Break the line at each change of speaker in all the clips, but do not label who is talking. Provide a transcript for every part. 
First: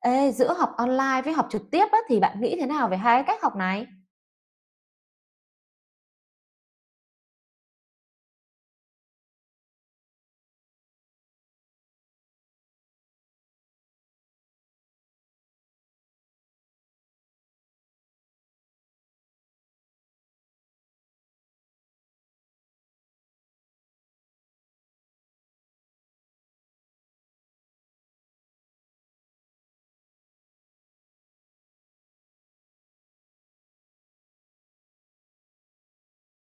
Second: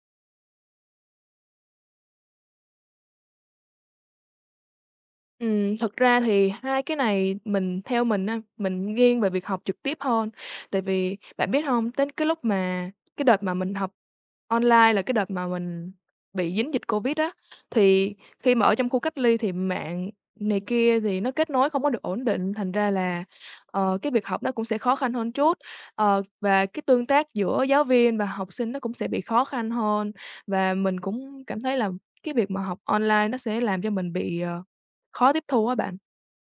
Ê, giữa học online với học trực tiếp á, thì bạn nghĩ thế nào về hai cái cách học này?
Thật ra thì hai cái này mình theo mình á, mình nghiêng về việc học trực tiếp hơn. Tại vì bạn biết không đến cái lúc mà cái đợt mà mình học online là cái đợt mà mình bị dính dịch Covid á, thì khi mà ở trong khu cách ly thì mạng này kia thì nó kết nối không có được ổn định, thành ra là, cái việc học nó cũng sẽ khó khăn hơn chút. Và cái tương tác giữa giáo viên và học sinh nó cũng sẽ bị khó khăn hơn, và mình cũng cảm thấy là cái việc mà học online nó sẽ làm cho mình bị khó tiếp thu á bạn,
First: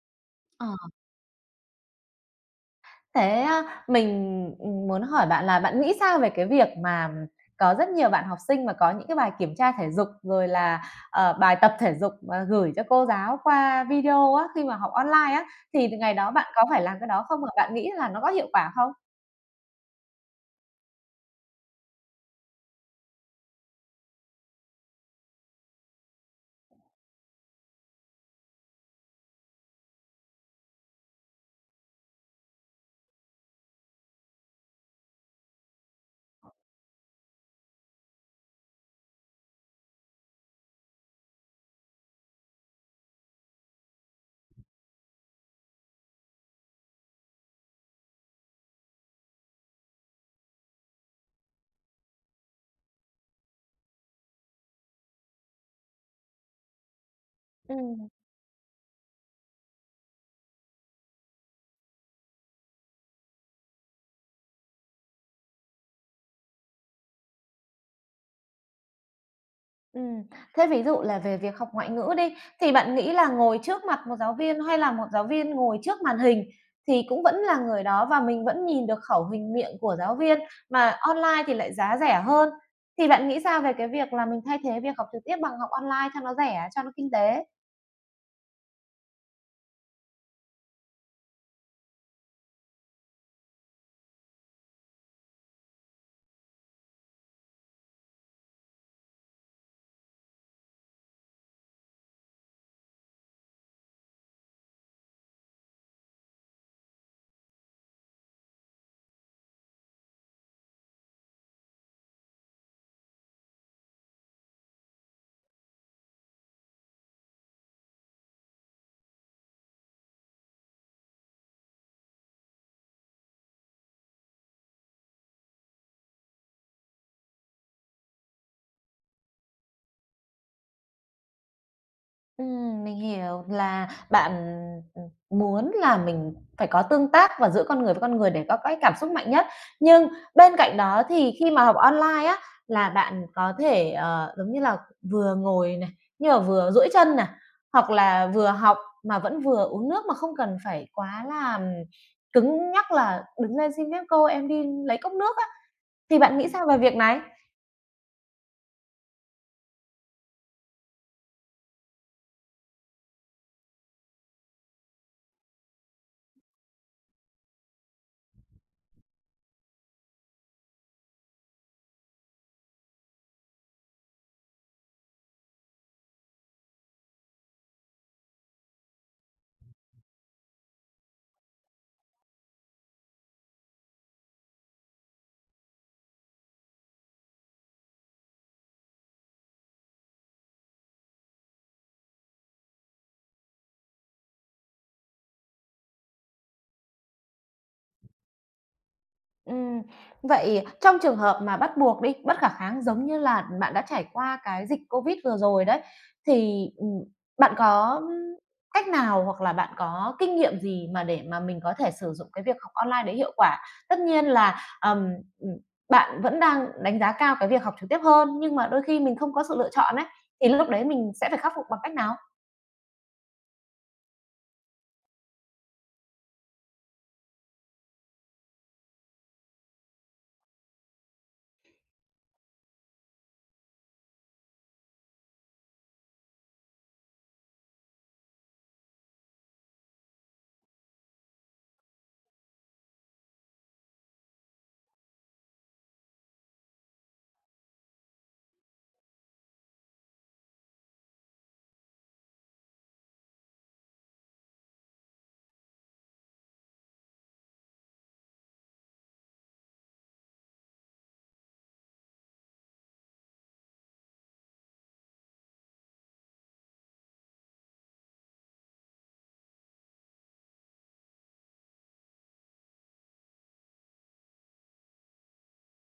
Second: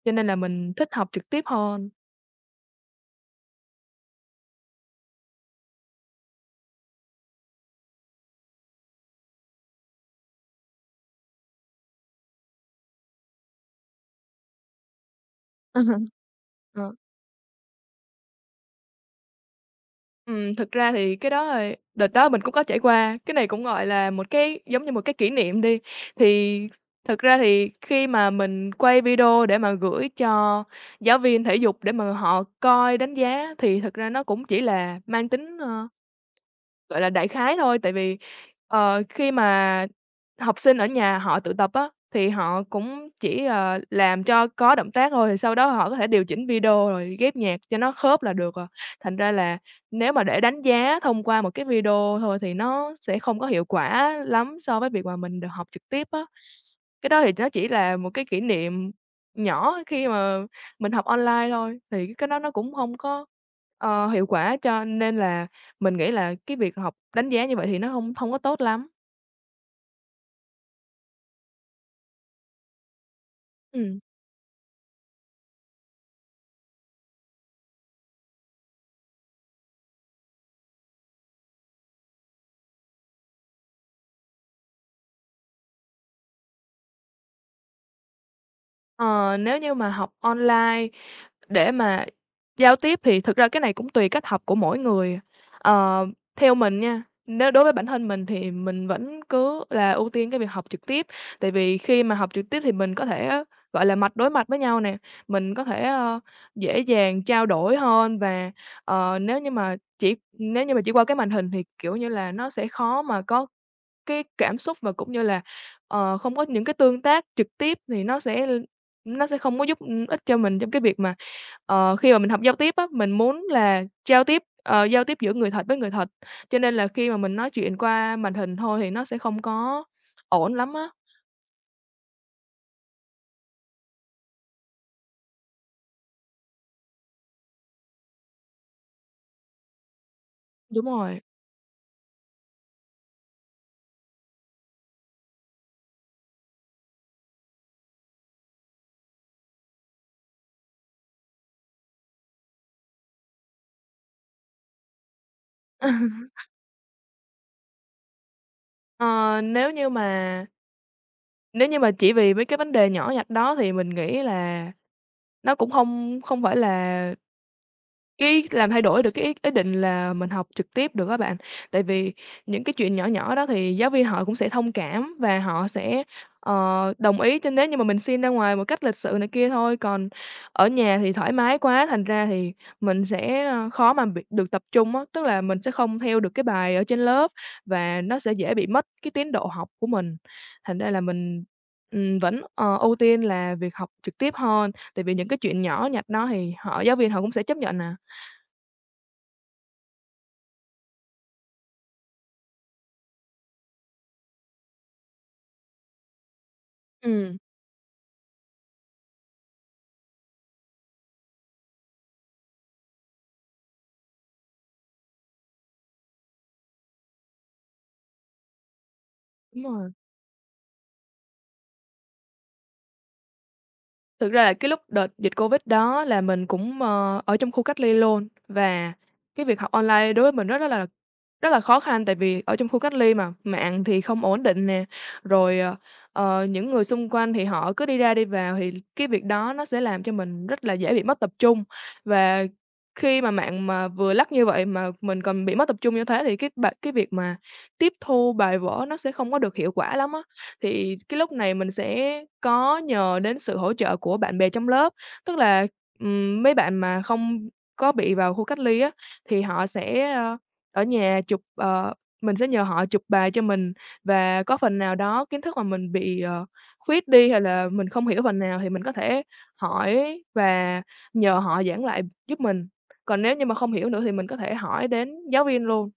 cho nên là
Ờ,
mình thích học trực tiếp hơn.
thế á, mình, muốn hỏi bạn là bạn nghĩ sao về cái việc mà có rất nhiều bạn học sinh mà có những cái bài kiểm tra thể dục, rồi là, bài tập thể dục mà gửi cho cô giáo qua video á, khi mà học online á, thì ngày đó bạn có phải
Ờ,
làm cái đó không? Và bạn nghĩ là nó có hiệu quả không?
Thực ra thì cái đó thì đợt đó mình cũng có trải qua, cái này cũng, gọi là, một cái giống như một cái kỷ niệm đi. Thì thực ra thì khi mà mình quay video để mà gửi cho giáo viên thể dục để mà họ coi đánh giá thì thực ra nó cũng chỉ là mang tính, gọi là, đại khái thôi, tại vì, khi mà học sinh ở nhà họ tự tập á, thì họ cũng chỉ, làm cho có động tác thôi, thì sau đó họ có thể điều chỉnh video rồi ghép nhạc cho nó khớp là được rồi. Thành ra là nếu mà để đánh giá thông qua một cái video thôi thì nó sẽ không có hiệu quả lắm so với việc mà mình được học trực tiếp á. Cái đó thì nó chỉ là
Ừm.
một cái kỷ niệm nhỏ khi mà mình học online thôi, thì cái đó nó cũng không có, hiệu quả, cho nên là mình nghĩ là cái việc học đánh giá như vậy thì nó không không có tốt lắm.
Ừm, thế ví dụ là về việc học ngoại ngữ đi, thì bạn nghĩ là ngồi trước
Ừm.
mặt một giáo viên hay là một giáo viên ngồi trước màn hình thì cũng vẫn là người đó và mình vẫn nhìn được khẩu hình miệng của giáo viên, mà online thì lại giá rẻ hơn. Thì bạn nghĩ sao về cái việc là mình thay thế việc học trực tiếp bằng học online cho nó rẻ, cho nó kinh tế?
Ờ, Nếu như mà học online để mà giao tiếp thì thực ra cái này cũng tùy cách học của mỗi người. Ờ, Theo mình nha, nếu đối với bản thân mình thì mình vẫn cứ là ưu tiên cái việc học trực tiếp, tại vì khi mà học trực tiếp thì mình có thể, gọi là, mặt đối mặt với nhau nè, mình có thể, dễ dàng trao đổi hơn và, nếu như mà chỉ qua cái màn hình thì, kiểu như là, nó sẽ khó mà có cái cảm xúc và cũng như là, không có những cái tương tác trực tiếp thì nó sẽ không có giúp, ích cho mình trong cái việc mà, khi mà mình học giao tiếp á, mình muốn là giao tiếp, giao tiếp giữa người thật với người thật, cho nên là khi mà mình nói chuyện qua màn hình thôi thì nó sẽ không có ổn lắm á.
Mình hiểu là bạn, ừm, muốn là mình phải có tương tác và giữa con người với con người để có cái cảm xúc mạnh nhất. Nhưng bên cạnh
Đúng
đó
rồi.
thì khi mà học online á, là bạn có thể, giống như là, vừa ngồi này, nhưng mà vừa duỗi chân này, hoặc là vừa học mà vẫn vừa uống nước mà không cần phải quá là cứng nhắc là "Đứng lên xin phép cô, em đi lấy cốc nước" á. Thì bạn nghĩ sao về việc này?
Ờ, nếu như mà nếu như mà chỉ vì mấy cái vấn đề nhỏ nhặt đó thì mình nghĩ là nó cũng không không phải là cái làm thay đổi được cái ý ý định là mình học trực tiếp được các bạn. Tại vì những cái chuyện nhỏ nhỏ đó thì giáo viên họ cũng sẽ thông cảm và họ sẽ, đồng ý cho nếu như mà mình xin ra ngoài một cách lịch sự này kia thôi. Còn ở nhà thì thoải mái quá, thành ra thì mình sẽ, khó mà bị được tập trung á, tức là mình sẽ không theo được cái bài ở trên lớp và nó sẽ dễ bị mất cái tiến độ học của mình. Thành ra là mình, vẫn, ưu tiên là việc học trực tiếp hơn, tại vì những cái chuyện nhỏ nhặt đó thì họ giáo viên họ cũng sẽ chấp nhận nè.
Ừm, vậy trong trường hợp mà bắt buộc đi, bất khả kháng giống như là bạn đã trải qua cái dịch Covid vừa rồi đấy, thì,
Ừ,
bạn có cách nào hoặc là bạn có kinh nghiệm gì mà để mà mình có thể sử dụng cái việc học online đấy hiệu quả? Tất nhiên là, ừm, bạn vẫn đang đánh giá cao cái việc học trực tiếp hơn, nhưng mà đôi khi mình không có sự
đúng
lựa
rồi.
chọn ấy, thì lúc đấy mình sẽ phải khắc phục bằng cách nào?
Thực ra là cái lúc đợt dịch Covid đó là mình cũng, ở trong khu cách ly luôn và cái việc học online đối với mình rất là khó khăn tại vì ở trong khu cách ly mà, mạng thì không ổn định nè, rồi, những người xung quanh thì họ cứ đi ra đi vào thì cái việc đó nó sẽ làm cho mình rất là dễ bị mất tập trung. Và khi mà mạng mà vừa lắc như vậy mà mình còn bị mất tập trung như thế thì cái việc mà tiếp thu bài vở nó sẽ không có được hiệu quả lắm á. Thì cái lúc này mình sẽ có nhờ đến sự hỗ trợ của bạn bè trong lớp, tức là, mấy bạn mà không có bị vào khu cách ly á, thì họ sẽ, ở nhà chụp, ờ, mình sẽ nhờ họ chụp bài cho mình và có phần nào đó kiến thức mà mình bị, khuyết đi hay là mình không hiểu phần nào thì mình có thể hỏi và nhờ họ giảng lại giúp mình. Còn nếu như mà không hiểu nữa thì mình có thể hỏi đến giáo viên luôn.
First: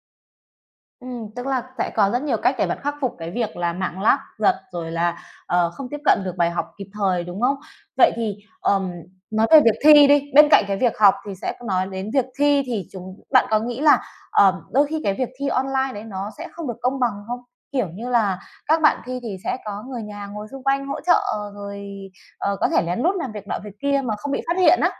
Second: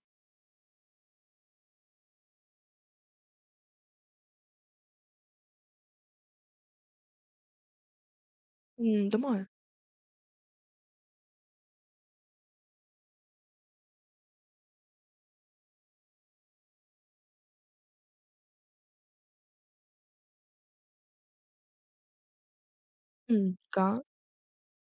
Tức là sẽ có rất nhiều cách để bạn khắc phục cái việc là mạng lác giật, rồi là, không tiếp cận được bài học kịp thời, đúng không? Vậy thì,
Đúng rồi.
nói về việc thi đi, bên cạnh cái việc học thì sẽ nói đến việc thi thì chúng bạn có nghĩ là, đôi khi cái việc thi online đấy nó sẽ không được công bằng không? Kiểu như là, các bạn thi thì sẽ có người nhà ngồi xung quanh hỗ trợ, rồi, có thể lén lút làm việc nọ việc
Có.
kia mà không bị phát hiện á.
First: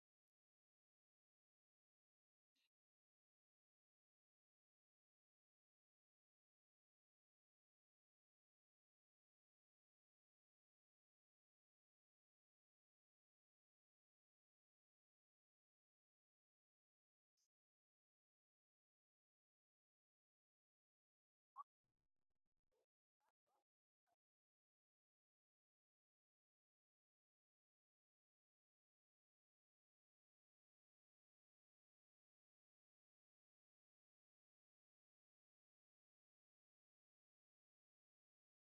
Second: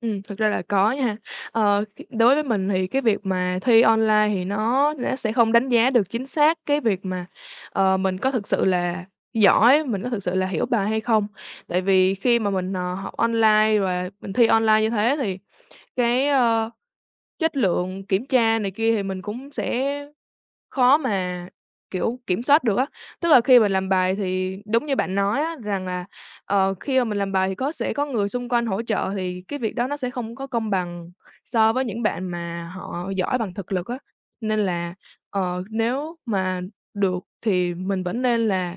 Thực ra là có nha. Khi đối với mình thì cái việc mà thi online thì nó sẽ không đánh giá được chính xác cái việc mà, mình có thực sự là giỏi, mình có thực sự là hiểu bài hay không. Tại vì khi mà mình, học online và mình thi online như thế thì cái, ơ, chất lượng kiểm tra này kia thì mình cũng sẽ khó mà, kiểu, kiểm soát được á. Tức là khi mình làm bài thì đúng như bạn nói á, rằng là, khi mà mình làm bài thì sẽ có người xung quanh hỗ trợ thì cái việc đó nó sẽ không có công bằng so với những bạn mà họ giỏi bằng thực lực á. Nên là, nếu mà được thì mình vẫn nên là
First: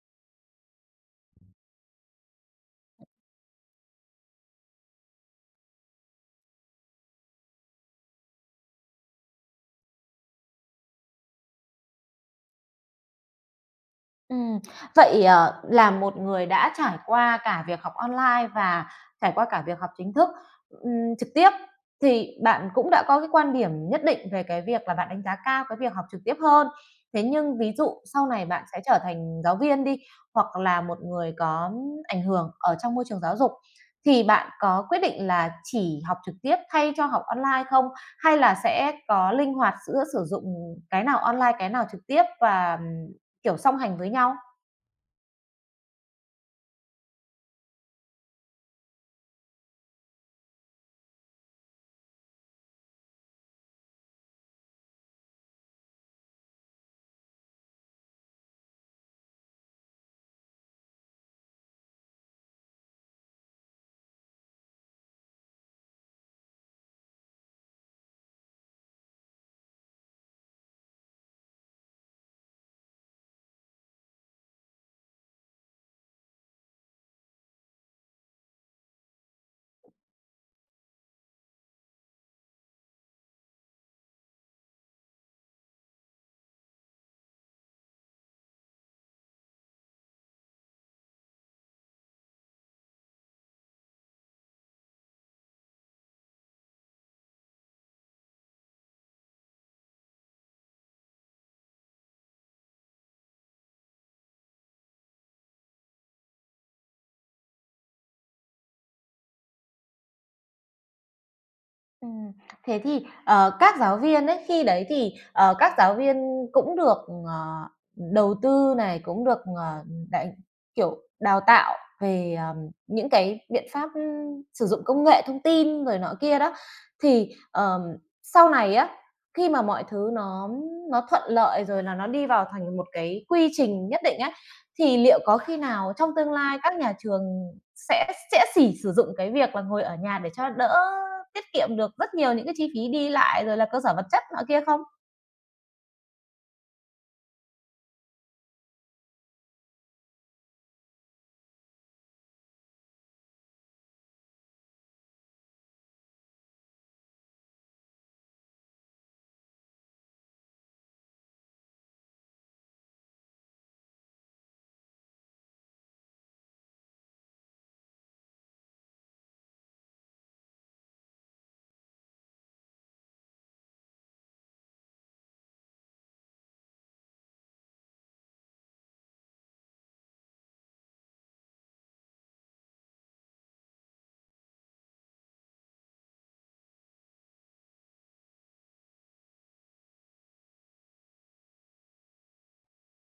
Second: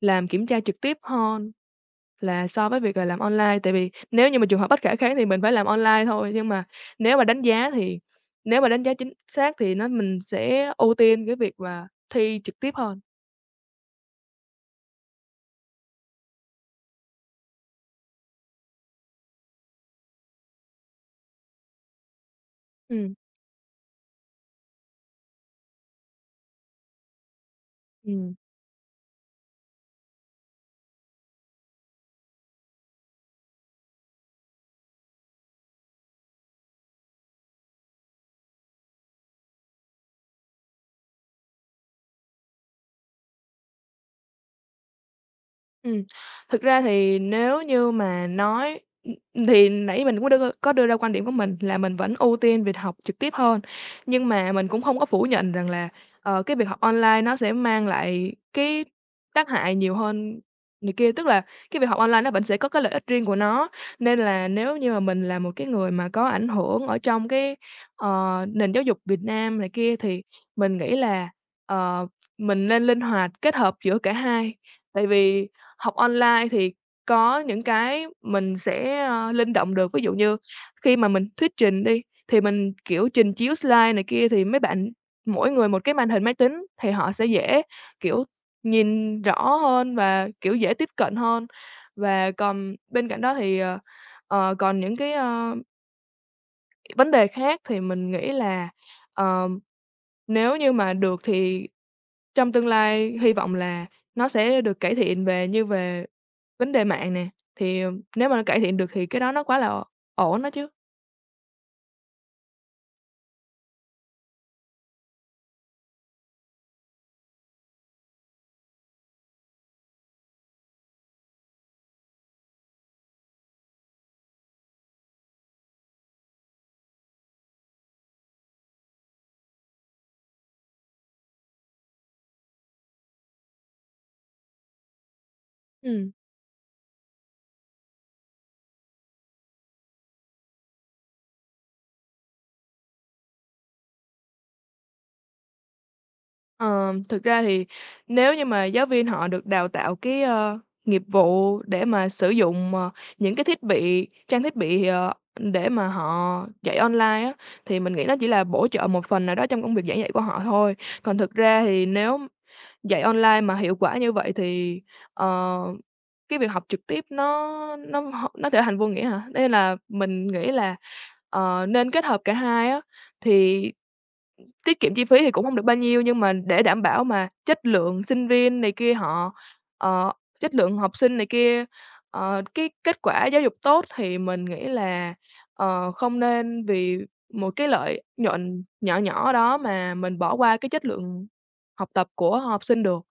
làm kiểm tra trực tiếp hơn. Là so với việc là làm online, tại vì nếu như mà trường hợp bất khả kháng thì mình phải làm online thôi, nhưng mà nếu mà đánh giá thì nếu mà đánh giá chính xác thì mình sẽ ưu tiên cái việc mà thi trực tiếp hơn.
Ừm, vậy, là một người đã trải qua cả việc học online và trải qua cả việc học chính thức, trực tiếp, thì bạn cũng đã
Ừm.
có cái quan điểm nhất định về cái việc là bạn đánh giá cao cái việc học trực tiếp hơn. Thế nhưng ví dụ sau
Ừm.
này bạn sẽ trở thành giáo viên đi, hoặc là một người có ảnh hưởng ở trong môi trường giáo dục, thì bạn có quyết định là chỉ học trực tiếp thay cho học online không? Hay là sẽ có linh hoạt giữa sử dụng cái nào online, cái nào trực tiếp và kiểu song hành với nhau.
Ừm, thực ra thì nếu như mà nói thì nãy mình cũng đưa có đưa ra quan điểm của mình là mình vẫn ưu tiên việc học trực tiếp hơn, nhưng mà mình cũng không có phủ nhận rằng là, cái việc học online nó sẽ mang lại cái tác hại nhiều hơn này kia. Tức là cái việc học online nó vẫn sẽ có cái lợi ích riêng của nó, nên là nếu như mà mình là một cái người mà có ảnh hưởng ở trong cái, ờ, nền giáo dục Việt Nam này kia thì mình nghĩ là, ờ, mình nên linh hoạt kết hợp giữa cả hai. Tại vì học online thì có những cái mình sẽ, linh động được, ví dụ như khi mà mình thuyết trình đi, thì mình, kiểu, trình chiếu slide này kia thì mấy bạn mỗi người một cái màn hình máy tính thì họ sẽ dễ, kiểu, nhìn rõ hơn và, kiểu, dễ tiếp cận hơn. Và còn bên cạnh đó thì, còn những cái, vấn đề khác thì mình nghĩ là, ờ, nếu như mà được thì trong tương lai hy vọng là nó sẽ được cải thiện về vấn đề mạng nè, thì, nếu mà nó cải thiện được thì cái đó nó quá là ổn đó chứ.
Ừm, thế thì, các giáo viên ấy, khi đấy thì, các giáo viên cũng được, ờ, đầu tư này, cũng được, đẩy kiểu, đào tạo về, những cái biện pháp, sử dụng công nghệ thông tin rồi nọ kia đó. Thì, sau này á, khi mà mọi thứ nó thuận lợi rồi là nó đi vào thành một cái quy trình nhất định á, thì liệu có khi nào
Ừm,
trong tương lai các nhà trường sẽ sử dụng cái việc là ngồi ở nhà để cho đỡ tiết kiệm được rất nhiều những cái chi phí đi lại rồi là cơ sở vật chất nọ kia không?
ờ, Thực ra thì nếu như mà giáo viên họ được đào tạo nghiệp vụ để mà sử dụng, những cái thiết bị trang thiết bị, để mà họ dạy online á, thì mình nghĩ nó chỉ là bổ trợ một phần nào đó trong công việc giảng dạy của họ thôi. Còn thực ra thì nếu dạy online mà hiệu quả như vậy thì, ờ, cái việc học trực tiếp nó trở thành vô nghĩa hả? Nên là mình nghĩ là, nên kết hợp cả hai á, thì tiết kiệm chi phí thì cũng không được bao nhiêu, nhưng mà để đảm bảo mà chất lượng sinh viên này kia họ ờ, chất lượng học sinh này kia, cái kết quả giáo dục tốt thì mình nghĩ là, không nên vì một cái lợi nhuận nhỏ nhỏ đó mà mình bỏ qua cái chất lượng học tập của học sinh được.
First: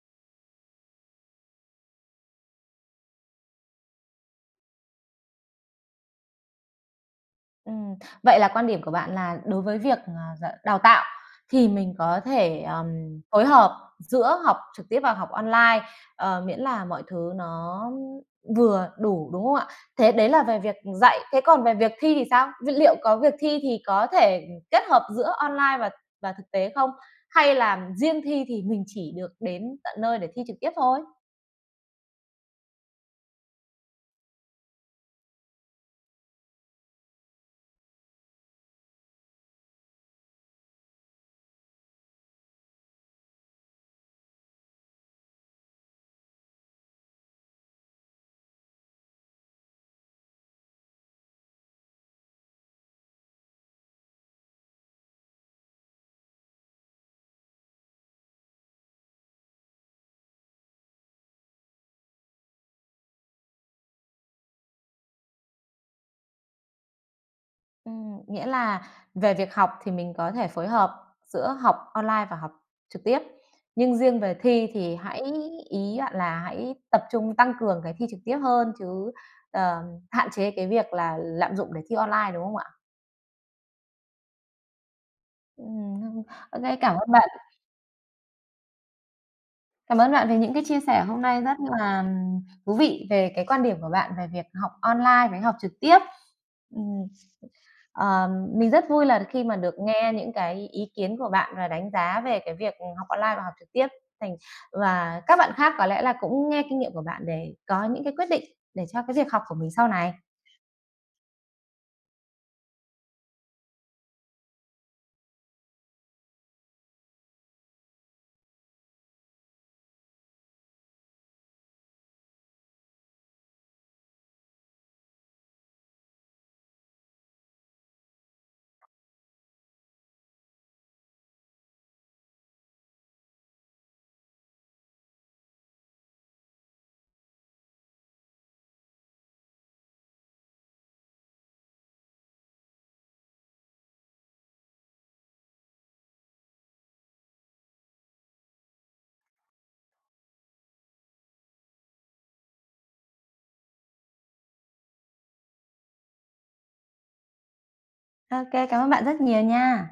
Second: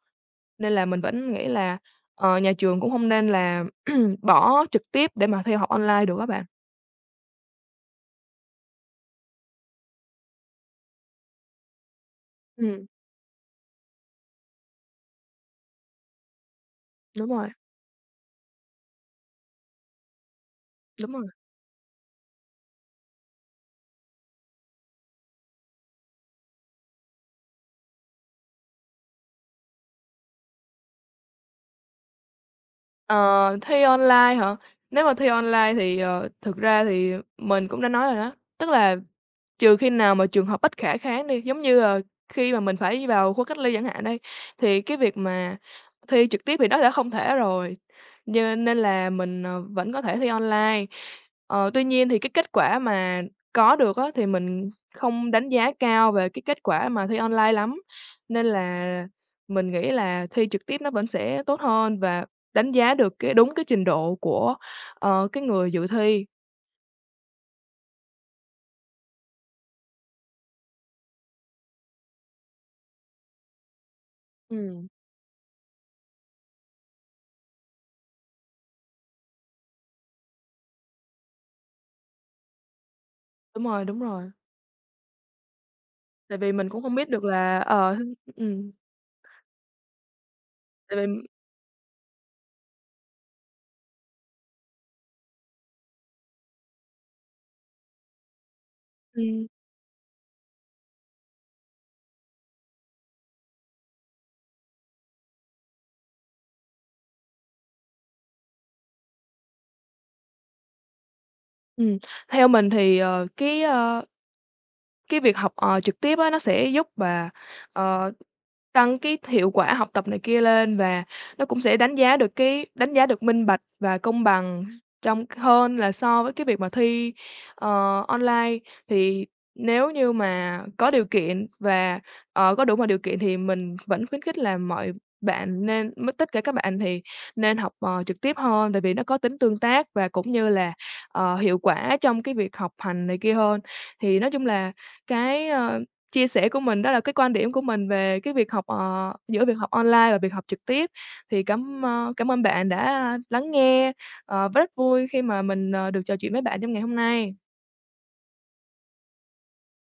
Nên là mình vẫn nghĩ là, nhà trường cũng không nên là bỏ trực tiếp để mà theo học online được các bạn.
Ừm, vậy là quan điểm của bạn là đối với việc, ờ, d đào tạo thì mình có thể,
Ừm,
phối hợp giữa học trực tiếp và học online, miễn là mọi
đúng
thứ
rồi,
nó vừa đủ, đúng không ạ? Thế đấy là về việc
đúng
dạy,
rồi.
thế còn về việc thi thì sao? Liệu có việc thi thì có thể kết hợp giữa online và thực tế không? Hay là riêng thi thì mình chỉ được đến tận nơi để thi trực tiếp thôi?
Ờ, Thi online hả? Nếu mà thi online thì, thực ra thì mình cũng đã nói rồi đó, tức là trừ khi nào mà trường hợp bất khả kháng đi, giống như là khi mà mình phải vào khu cách ly chẳng hạn đây, thì cái việc mà thi trực tiếp thì đó đã không thể rồi, như nên là mình, vẫn có thể thi online. Tuy nhiên thì cái kết quả mà có được á, thì mình không đánh giá cao về cái kết quả mà thi online lắm, nên là mình nghĩ là thi trực tiếp nó vẫn sẽ tốt hơn và đánh giá được cái đúng cái trình độ của, cái người dự thi.
Nghĩa là về việc học thì mình có thể phối hợp giữa học online và học trực tiếp. Nhưng riêng về thi
Ừ,
thì ý bạn là hãy tập trung tăng cường cái thi trực tiếp hơn chứ, ờ, hạn chế cái việc là lạm dụng để thi online, đúng không ạ?
đúng rồi, đúng rồi.
Ừm,
Tại vì mình cũng không
cảm
biết
ơn
được
bạn.
là, ừm,
Cảm ơn bạn về những cái chia
tại
sẻ hôm
vì
nay rất là thú vị về cái quan điểm của bạn về việc học online với học trực tiếp. Ừm. Ờ, mình rất vui là khi
ừm,
mà được nghe những cái ý kiến của bạn và đánh giá về cái việc học online và học trực tiếp thành và các bạn khác có lẽ là cũng nghe kinh nghiệm của bạn để có những cái quyết định để cho cái việc học của mình sau này.
ừm, theo mình thì, cái việc học, trực tiếp á, nó sẽ giúp bà, ờ tăng cái hiệu quả học tập này kia lên và nó cũng sẽ đánh giá được minh bạch và công bằng trong hơn là so với cái việc mà thi, online. Thì nếu như mà có điều kiện và, có đủ mọi điều kiện thì mình vẫn khuyến khích là mọi bạn nên m tất cả các bạn thì nên học, trực tiếp hơn, tại vì nó có tính tương tác và cũng như là, hiệu quả trong cái việc học hành này kia hơn. Thì nói chung là cái, ờ chia sẻ của mình, đó là cái quan điểm của mình về cái việc học, giữa việc học online và việc học trực tiếp. Thì cảm ơn bạn đã lắng nghe, rất vui khi mà mình, được trò chuyện với bạn trong ngày hôm nay.
Ok, cảm ơn bạn rất nhiều nha.